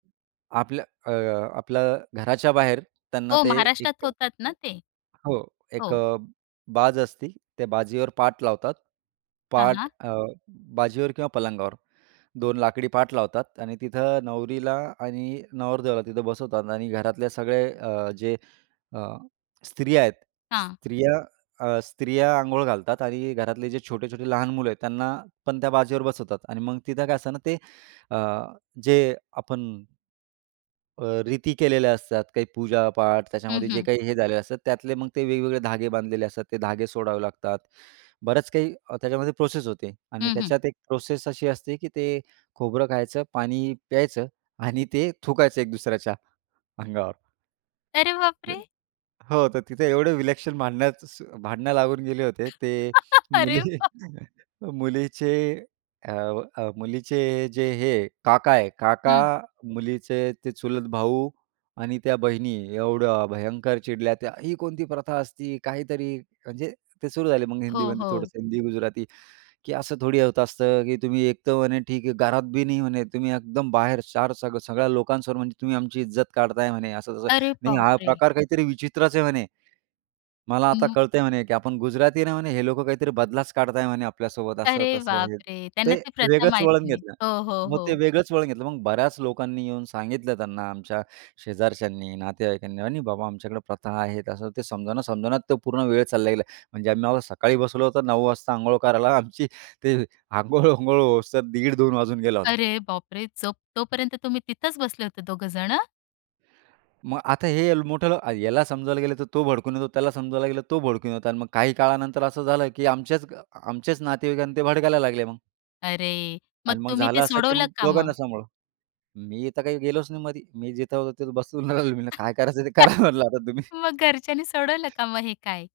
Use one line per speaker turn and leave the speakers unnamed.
आपल्या अ, आपल्या घराच्या बाहेर त्यांना
हो.
ते
महाराष्ट्रात
एक
होतात ना ते.
हो. एक
हो.
अ, बाज असते त्या बाजीवर पाट लावतात
हां,
पाट
हां.
अ, बाजीवर किंवा पलंगावर 2 लाकडी पाट लावतात आणि तिथे नवरीला आणि नवरदेवाला तिथे बसवतात आणि घरातले सगळे अ, जे अ, स्त्रिया आहेत.
हां.
स्त्रिया अ, स्त्रिया अंघोळ घालतात आणि घरातले जे छोटे-छोटे लहान मुलं आहेत त्यांनापण त्या बाजेवर बसवतात आणि मग तिथे काय असते ना ते अ, जे आपण अ, रीती केलेल्या असतात काही पूजा पाठ
हं,
त्याच्यामध्ये जे
हं.
काही हे झाले असतात, त्यातले मग ते वेगवेगळे धागे बांधलेले असतात ते धागे सोडावे लागतात. बरंच काही अ, त्याच्यामध्ये प्रोसेस होते आणि
हं, हं.
त्याच्यात एक प्रोसेस अशी असते, की ते खोबरं खायचं पाणी प्यायचं आणि ते थुकायचं एक-दुसऱ्याच्या अंगावर.
अरे बाप
हं.
रे!
हो. तर तिथे एवढं विलक्षण भांडण्याचं स भांडणं लागून गेले होते. ते
अरे
मुली
बाप!
मुलीचे अ, अ, मुलीचे जे हे काका आहे. काका
हं.
मुलीचे ते चुलत भाऊ आणि त्या बहिणी एवढं भयंकर चिडल्या त्या "ही कोणती प्रथा असती काहीतरी" म्हणजे ते सुरू झाले मग
हो,
हिंदीमध्ये
हो.
थोडंसं हिंदी गुजराती, की असं थोडी होत असतं, की "तुम्ही एक तर म्हणे ठीक आहे घरात बी नाही म्हणे तुम्ही एकदम बाहेर चार सग सगळ्या लोकांसमोर म्हणजे तुम्ही आमची इज्जत काढताय" म्हणे असं तसं.
अरे
नाही
बाप
हा
रे!
प्रकार काहीतरी विचित्रच आहे म्हणे. मला आता
हं.
कळतंय म्हणे, की आपण गुजराती आहे ना म्हणे, हे लोकं काहीतरी बदलाच काढत आहे म्हणे आपल्यासोबत
अरे
असं-तसं
बाप
हे.
रे!
ते
त्यांना ती प्रथा
वेगळंच वळण
माहिती नाही.
घेतलं.
हो, हो,
मग ते
हो.
वेगळंच वळण घेतलं. मग बऱ्याच लोकांनी येऊन सांगितलं त्यांना आमच्या शेजारच्यांनी, नातेवाईकांनी "नाही, नाही बाबा आमच्याकडे प्रथा आहेत." असं ते समजावण्या-समजावण्यात तो पूर्ण वेळ चालला गेला. म्हणजे आम्ही आम्हाला सकाळी बसवलं होतं 9:00 वाजता अंघोळ करायला. आमची ते अंघोळ वांघोळ होस तर दीड-दोन वाजून गेला होता.
अरे बाप रे! जो तोपर्यंत तुम्ही तिथेच बसले होते दोघ जणं?
मग आता हे यल मोठं ह्याला समजायला गेलं तर तो भडकून येतो. त्याला समजवायला गेलं तर तो भडकून येतो आणि मग काही काळानंतर असं झालं, की आमच्याच अ, आमच्याच नातेवाईकांना ते भडकायला लागले मग.
अरे! मग
आणि मग
तुम्ही
झालं
ते
असं, की
सोडवलं
मग
का
दोघांना
मग?
सांभाळा. मी तर काही गेलोच नाही मध्ये. मी जिथे होतो तिथे बसून राहिलो. मी म्हटलं, "काय करायचं ते करा म्हटलं आता तुम्ही."
मग घरच्यांनी सोडवलं का मग हे काय?